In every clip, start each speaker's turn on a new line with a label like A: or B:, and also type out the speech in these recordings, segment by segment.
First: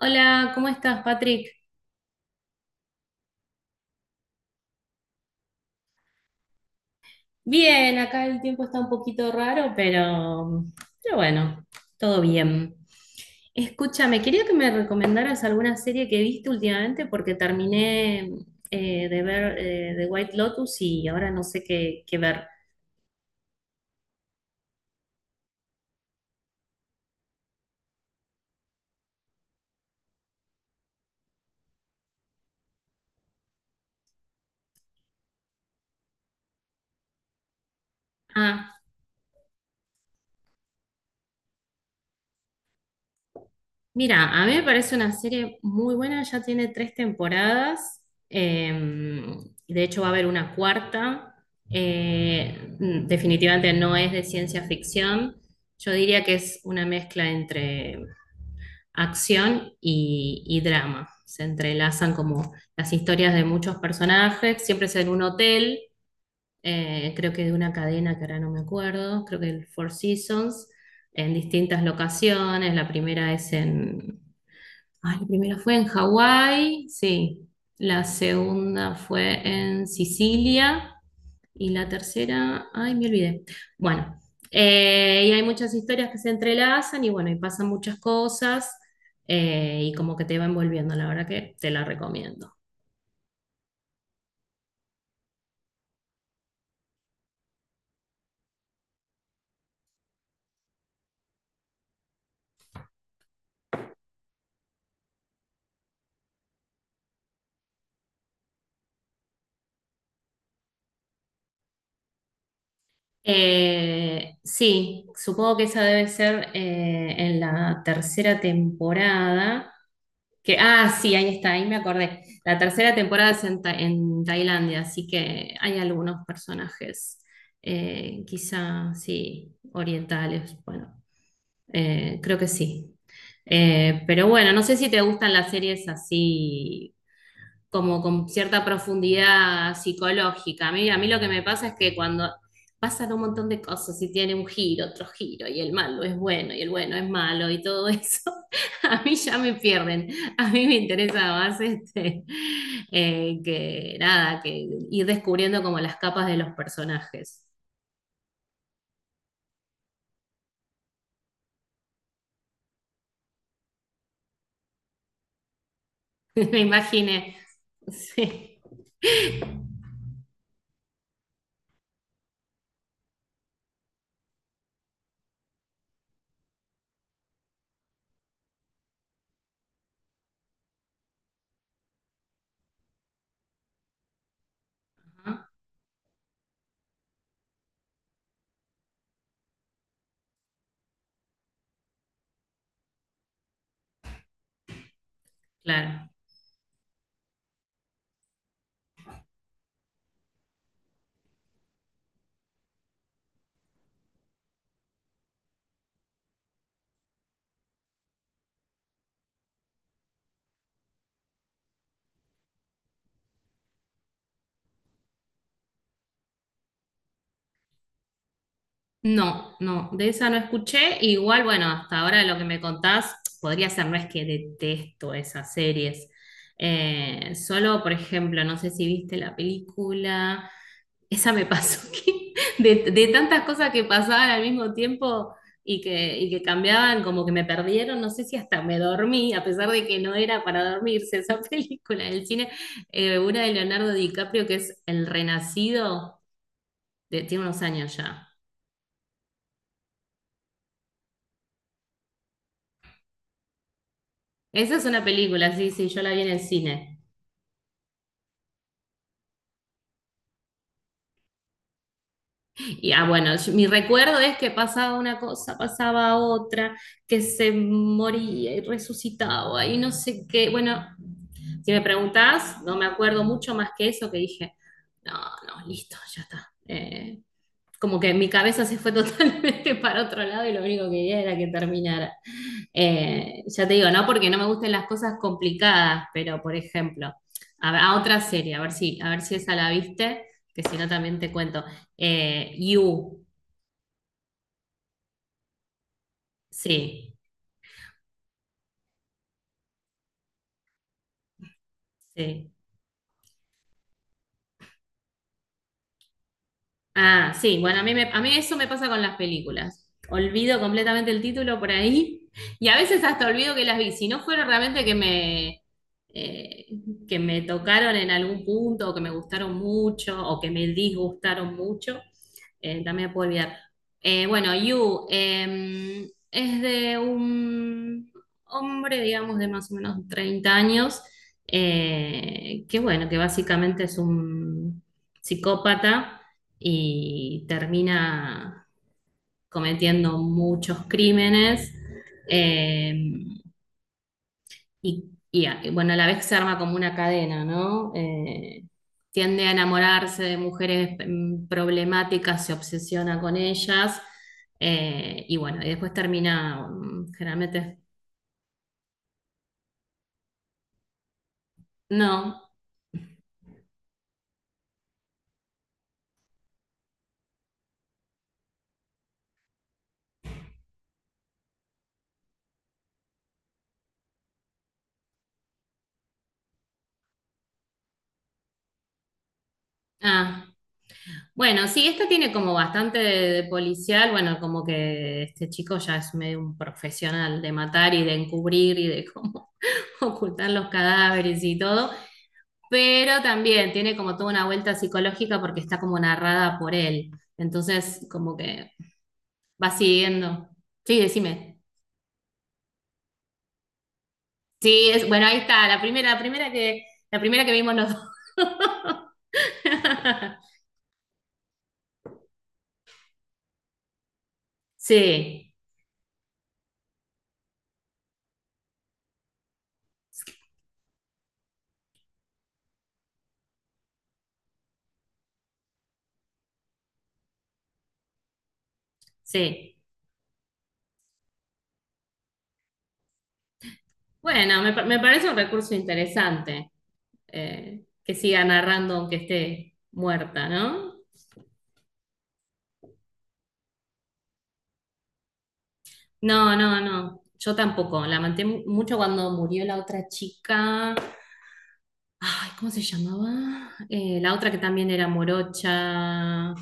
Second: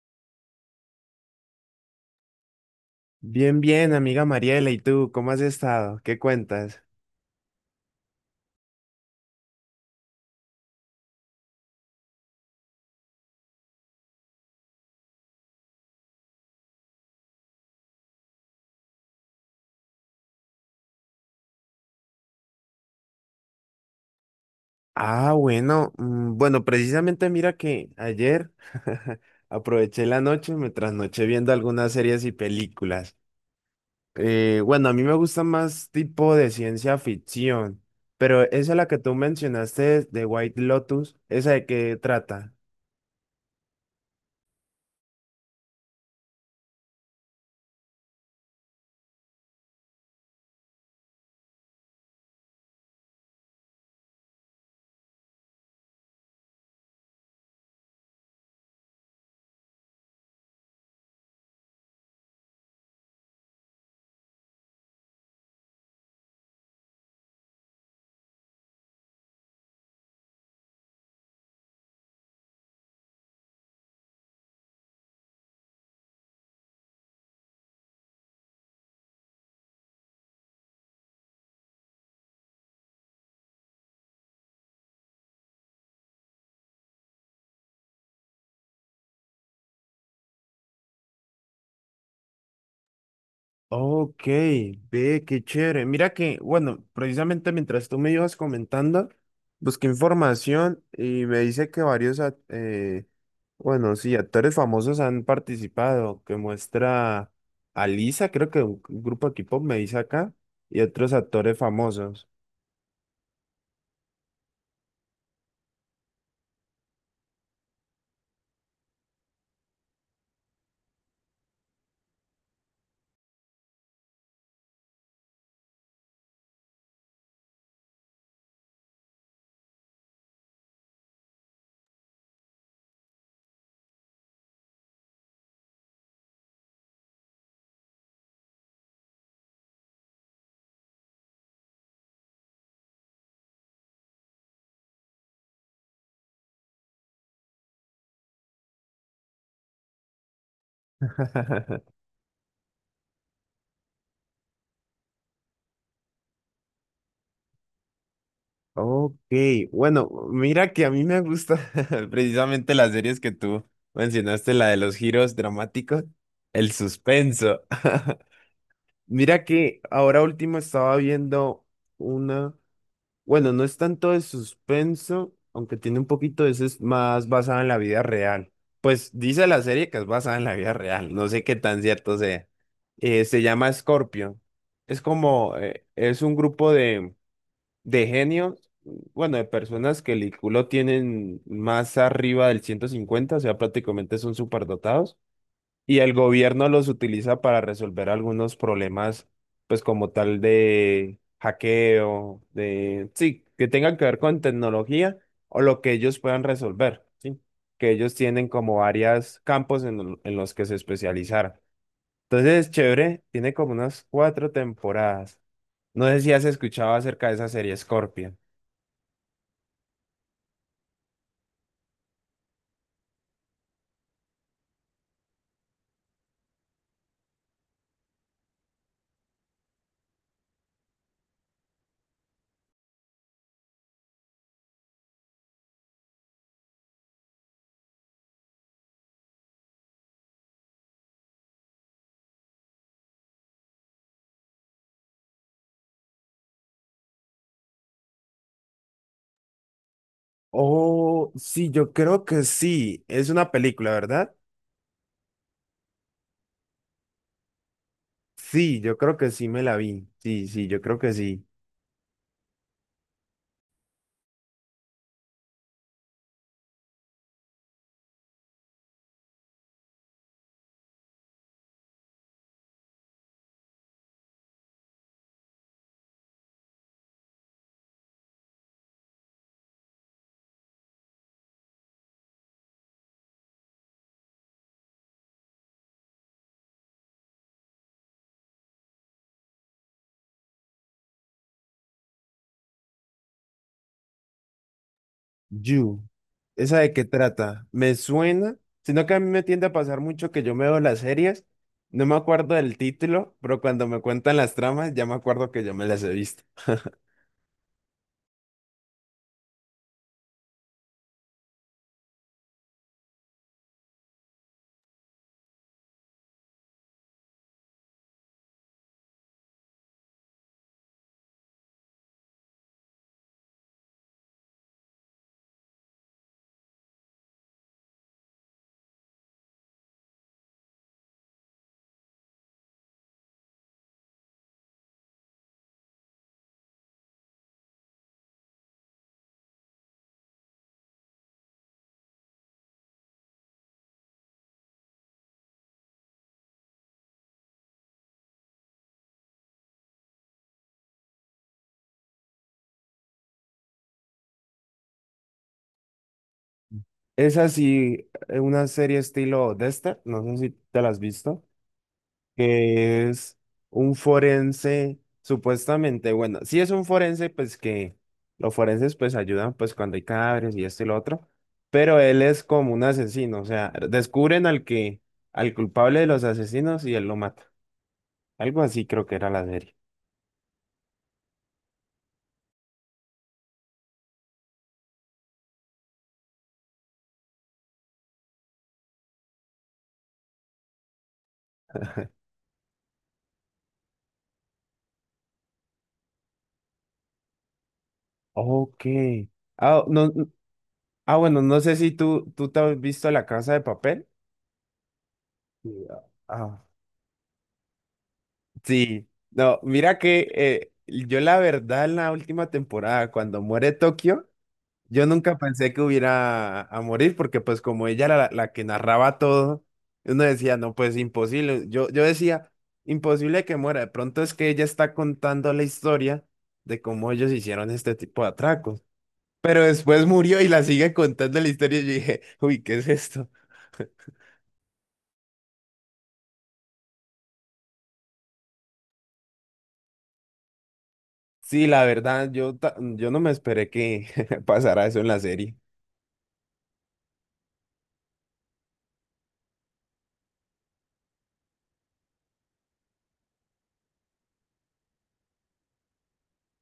A: Hola, ¿cómo estás, Patrick?
B: Bien, bien, amiga Mariela, ¿y tú cómo has estado? ¿Qué cuentas?
A: Bien, acá el tiempo está un poquito raro, pero bueno, todo bien. Escúchame, quería que me recomendaras alguna serie que viste últimamente porque terminé de ver The White Lotus y ahora no sé qué, qué ver.
B: Ah, bueno, mm, bueno, precisamente mira que ayer aproveché la noche, me trasnoché viendo algunas series y películas. Bueno, a mí me gusta más tipo de ciencia ficción, pero esa
A: Ah,
B: la que tú mencionaste de White Lotus, ¿esa de qué trata?
A: mira, a mí me parece una serie muy buena, ya tiene tres temporadas, eh, y de hecho va a haber una cuarta. Definitivamente no es de ciencia ficción, yo diría que es una mezcla entre acción y drama, se entrelazan como las historias de muchos personajes, siempre es en un hotel. Creo que de una cadena que ahora no me acuerdo, creo que el Four Seasons, en distintas locaciones, la primera es en... Ah, la primera fue en Hawái, sí. La segunda fue en Sicilia. Y la tercera, ay, me olvidé. Bueno, y hay muchas historias que se entrelazan y bueno, y pasan muchas cosas, y como que te va envolviendo, la verdad que te la recomiendo.
B: Ok, ve, qué chévere. Mira que, bueno, precisamente mientras tú me ibas comentando, busqué información y me dice que bueno, sí, actores famosos han participado, que muestra a Lisa, creo que un grupo de K-pop me dice acá, y otros actores famosos.
A: Sí, supongo que esa debe ser en la tercera temporada. Que, ah, sí, ahí está, ahí me acordé. La tercera temporada es en, en Tailandia, así que hay algunos personajes, quizá, sí, orientales, bueno, creo que sí. Pero bueno, no sé si te gustan las series así como con cierta profundidad psicológica. A mí lo que me pasa es que cuando pasan un montón de cosas y tiene un giro, otro giro, y el malo es bueno y el bueno es malo y todo eso, a mí ya me pierden. A mí me interesa más este, que nada, que ir descubriendo como las capas de los personajes.
B: Ok, bueno, mira que a mí me gusta precisamente las series que tú mencionaste, la de los giros dramáticos,
A: me
B: el
A: imaginé.
B: suspenso.
A: Sí.
B: Mira que ahora último estaba viendo una, bueno, no es tanto de suspenso, aunque tiene un poquito de eso, es más basada en la vida real. Pues dice la serie que es basada en la vida real, no sé qué tan cierto sea. Se llama Scorpio. Es como, es un grupo de genios, bueno, de personas que el IQ lo tienen más arriba del 150, o sea, prácticamente son superdotados y
A: Claro.
B: el gobierno los utiliza para resolver algunos problemas, pues como tal de hackeo, de, sí, que tengan que ver con tecnología o lo que ellos puedan resolver, ¿sí? Que ellos tienen como varios campos en, en los que se especializaron. Entonces, chévere, tiene como unas 4 temporadas. No sé si has escuchado acerca de esa serie Scorpion.
A: No, no, de esa no escuché. Igual, bueno, hasta ahora lo que me contás podría ser, no es que detesto esas series. Solo, por ejemplo, no sé si viste la película, esa me pasó que de tantas cosas que pasaban al mismo tiempo y que cambiaban, como que me perdieron, no sé si hasta me dormí, a pesar de que no era para dormirse esa película en el cine, una de Leonardo DiCaprio que es El Renacido, tiene unos años ya.
B: Oh, sí, yo creo que sí. Es una película, ¿verdad?
A: Esa es una película, sí, sí, yo la vi en el cine.
B: Sí, yo creo que sí me la vi. Sí, sí, yo creo que sí.
A: Y ah, bueno, mi recuerdo es que pasaba una cosa, pasaba otra, que se moría y resucitaba y no sé qué. Bueno, si me preguntás, no me acuerdo mucho más que eso que dije, no, no, listo, ya está. Como que mi cabeza se fue totalmente para otro lado y lo único que quería era que terminara. Ya te digo, no porque no me gusten las cosas complicadas, pero por ejemplo, a otra serie, a ver si esa la viste, que si no también te cuento. You,
B: You. ¿Esa de qué
A: sí,
B: trata? Me suena, sino que a mí me tiende a pasar mucho que yo me veo las series, no me
A: sí.
B: acuerdo del título, pero cuando me cuentan las tramas ya me acuerdo que yo me las he visto.
A: Ah, sí, bueno, a mí eso me pasa con las películas. Olvido completamente el título por ahí y a veces hasta olvido que las vi. Si no fueron realmente eh, que me tocaron en algún punto o que me gustaron mucho o que me disgustaron mucho, también puedo olvidar. Bueno, You es de un hombre, digamos, de más o menos 30 años, que bueno, que básicamente es un psicópata y termina cometiendo muchos crímenes. eh, y, y bueno, a la vez se arma como una cadena, ¿no? Tiende a enamorarse de mujeres problemáticas, se obsesiona con ellas. Y bueno, y después termina, mm,
B: Es
A: generalmente,
B: así, una serie estilo Dexter, no sé si te la has visto.
A: no.
B: Que es un forense, supuestamente, bueno, si es un forense, pues que los forenses pues ayudan pues cuando hay cadáveres y esto y lo otro, pero él es como un asesino, o sea, descubren al que, al culpable de los asesinos y él lo mata. Algo así creo que era la serie.
A: Ah, bueno, sí, esta tiene como bastante de policial, bueno, como que este chico ya es medio un profesional de matar y de encubrir y de cómo ocultan los cadáveres y todo, pero también tiene como toda una vuelta psicológica porque está como narrada por él. Entonces, como que
B: Ok.
A: va
B: Ah, no, no-
A: siguiendo. Sí,
B: bueno,
A: decime.
B: no sé si tú te has visto La Casa de Papel.
A: Sí, es, bueno, ahí está,
B: Sí, ah, ah,
A: la primera que vimos los dos.
B: sí, no, mira que yo la verdad en la última temporada, cuando muere Tokio, yo nunca
A: Sí,
B: pensé que hubiera a morir porque pues como ella era la que narraba todo, uno decía, no, pues imposible. Yo decía, imposible que muera. De pronto es que ella está contando la historia de cómo ellos hicieron este tipo de atracos. Pero
A: sí.
B: después murió y la sigue contando la historia y yo dije, uy, ¿qué es esto?
A: Bueno, me parece un recurso interesante, que siga narrando aunque esté muerta, ¿no?
B: Sí, la verdad, yo no me esperé que pasara eso en la serie,
A: No, no, no. Yo tampoco. Mucho cuando murió la otra chica. Ay, ¿cómo se llamaba? La otra que también era morocha,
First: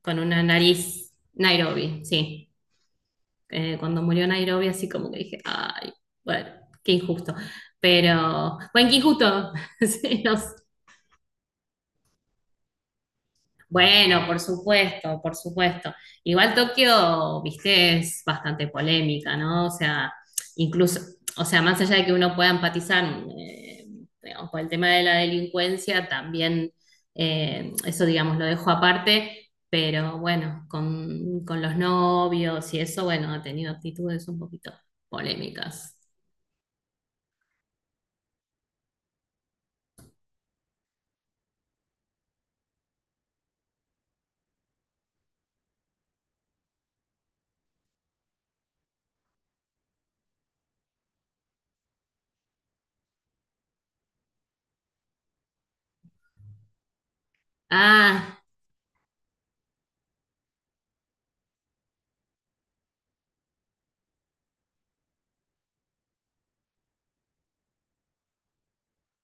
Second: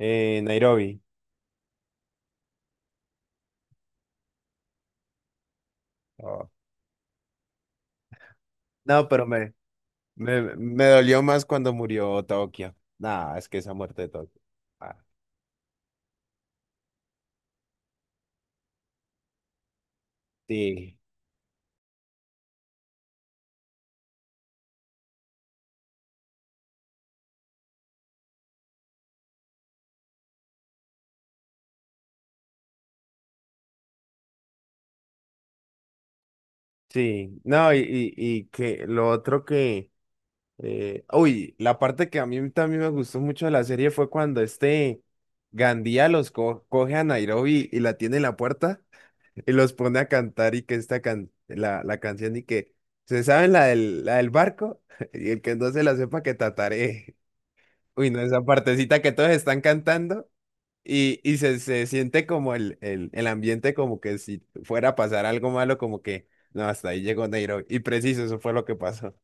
A: con una
B: Nairobi.
A: nariz. Nairobi, sí. Cuando murió Nairobi, así como que dije, ay,
B: Oh.
A: bueno, qué injusto. Pero, bueno, qué
B: No, pero
A: injusto.
B: me,
A: Sí, no
B: Me,
A: sé.
B: me dolió más cuando murió Tokio. Nah, es que esa muerte de
A: Bueno, por
B: Tokio. Ah,
A: supuesto, por supuesto. Igual Tokio, viste, es bastante polémica, ¿no? O sea,
B: sí,
A: incluso, o sea, más allá de que uno pueda empatizar, eh, digamos, por el tema de la delincuencia, también eso, digamos, lo dejo aparte, pero bueno, con los novios y eso, bueno, ha tenido actitudes un poquito polémicas.
B: sí. No, y que lo otro que. Uy, la parte que a mí también me gustó mucho de la serie fue cuando este Gandía los coge a Nairobi y la tiene en la puerta y los pone a cantar y que esta can la canción y que. ¿Se saben la del barco? Y el que no se la sepa que tataré. Uy, no,
A: Ah,
B: esa partecita que todos están cantando. Se, se siente como el ambiente como que si fuera a pasar algo malo, como que no, hasta ahí llegó Nairobi. Y preciso, eso fue lo que pasó.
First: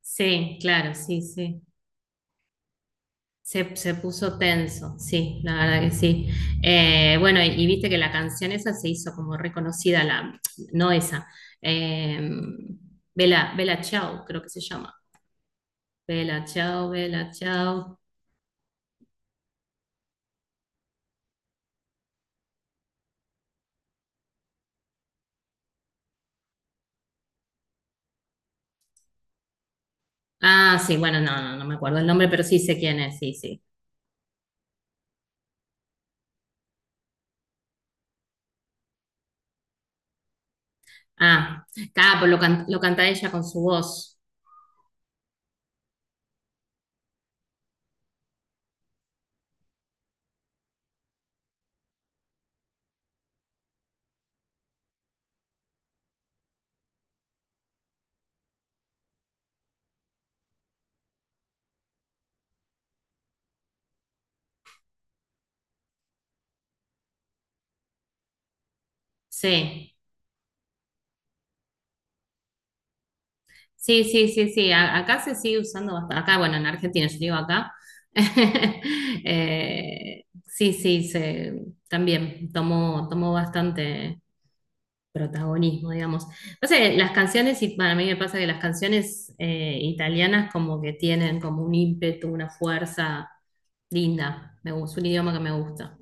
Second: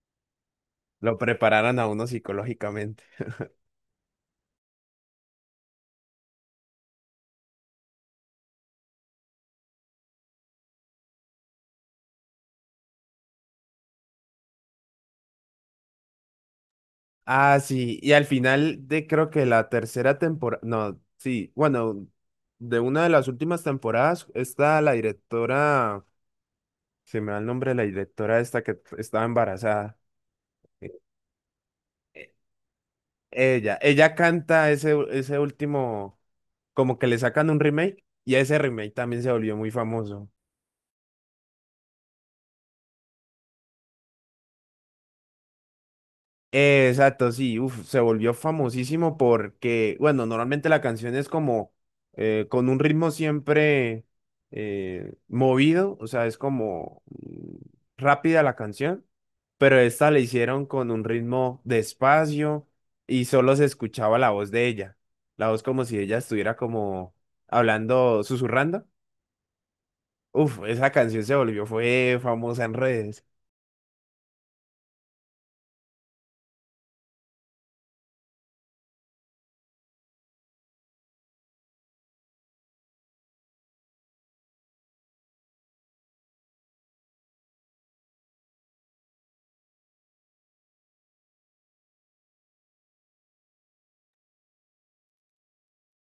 A: sí, claro,
B: Lo
A: sí, sí.
B: prepararon a uno psicológicamente.
A: Se puso tenso, sí, la verdad que sí. Bueno, y viste que la canción esa se hizo como reconocida, la, no esa, eh, Bella, Bella Ciao, creo que se llama. Bella Ciao, Bella
B: Ah,
A: Ciao.
B: sí, y al final de creo que la tercera temporada, no, sí, bueno, de una de las últimas temporadas está la directora, se me va el nombre de la directora esta que estaba embarazada.
A: Ah, sí, bueno, no, no, no me acuerdo el nombre,
B: Eh,
A: pero sí sé quién es, sí, sí.
B: Ella canta ese último, como que le sacan un remake y ese remake también se volvió muy famoso.
A: Ah, claro, pues lo canta ella con su voz.
B: Exacto, sí, uf, se volvió famosísimo porque, bueno, normalmente la canción es como con un ritmo siempre movido, o sea, es como mm, rápida la canción, pero esta la hicieron con un ritmo despacio y solo se escuchaba la voz de ella, la voz como si ella estuviera como hablando, susurrando.
A: Sí.
B: Uf, esa canción se volvió, fue famosa en redes.
A: Sí, sí, sí, sí. Acá se sigue usando bastante. Acá, bueno, en Argentina, yo digo acá. Sí, sí, también tomó, tomó bastante protagonismo, digamos. Pasa que las canciones, y para mí me pasa que las canciones italianas como que tienen como un ímpetu, una fuerza linda. Me gusta, es un idioma que me gusta.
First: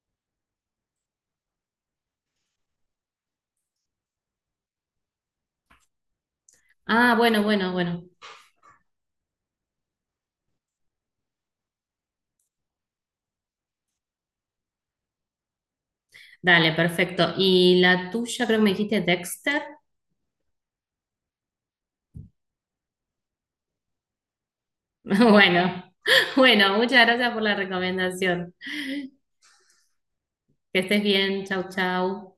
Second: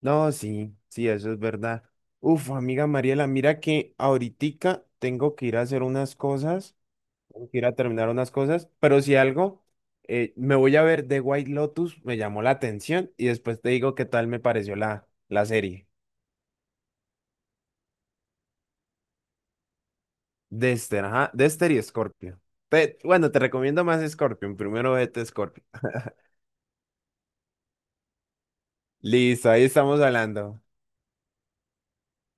B: No, sí, sí, eso es verdad. Uf, amiga Mariela, mira que ahoritica tengo que ir a hacer unas cosas,
A: Ah, bueno,
B: tengo que ir
A: bueno,
B: a
A: bueno.
B: terminar unas cosas, pero si algo, me voy a ver The White Lotus, me llamó la atención y después te digo qué tal me pareció la serie.
A: Dale, perfecto. ¿Y la tuya creo que me dijiste Dexter?
B: Dexter, ajá, Dexter y Scorpion. Bueno, te recomiendo más Scorpion, primero vete Scorpion.
A: Bueno, bueno, muchas gracias por la recomendación.
B: Listo, ahí estamos hablando.
A: Que estés bien, chau, chau.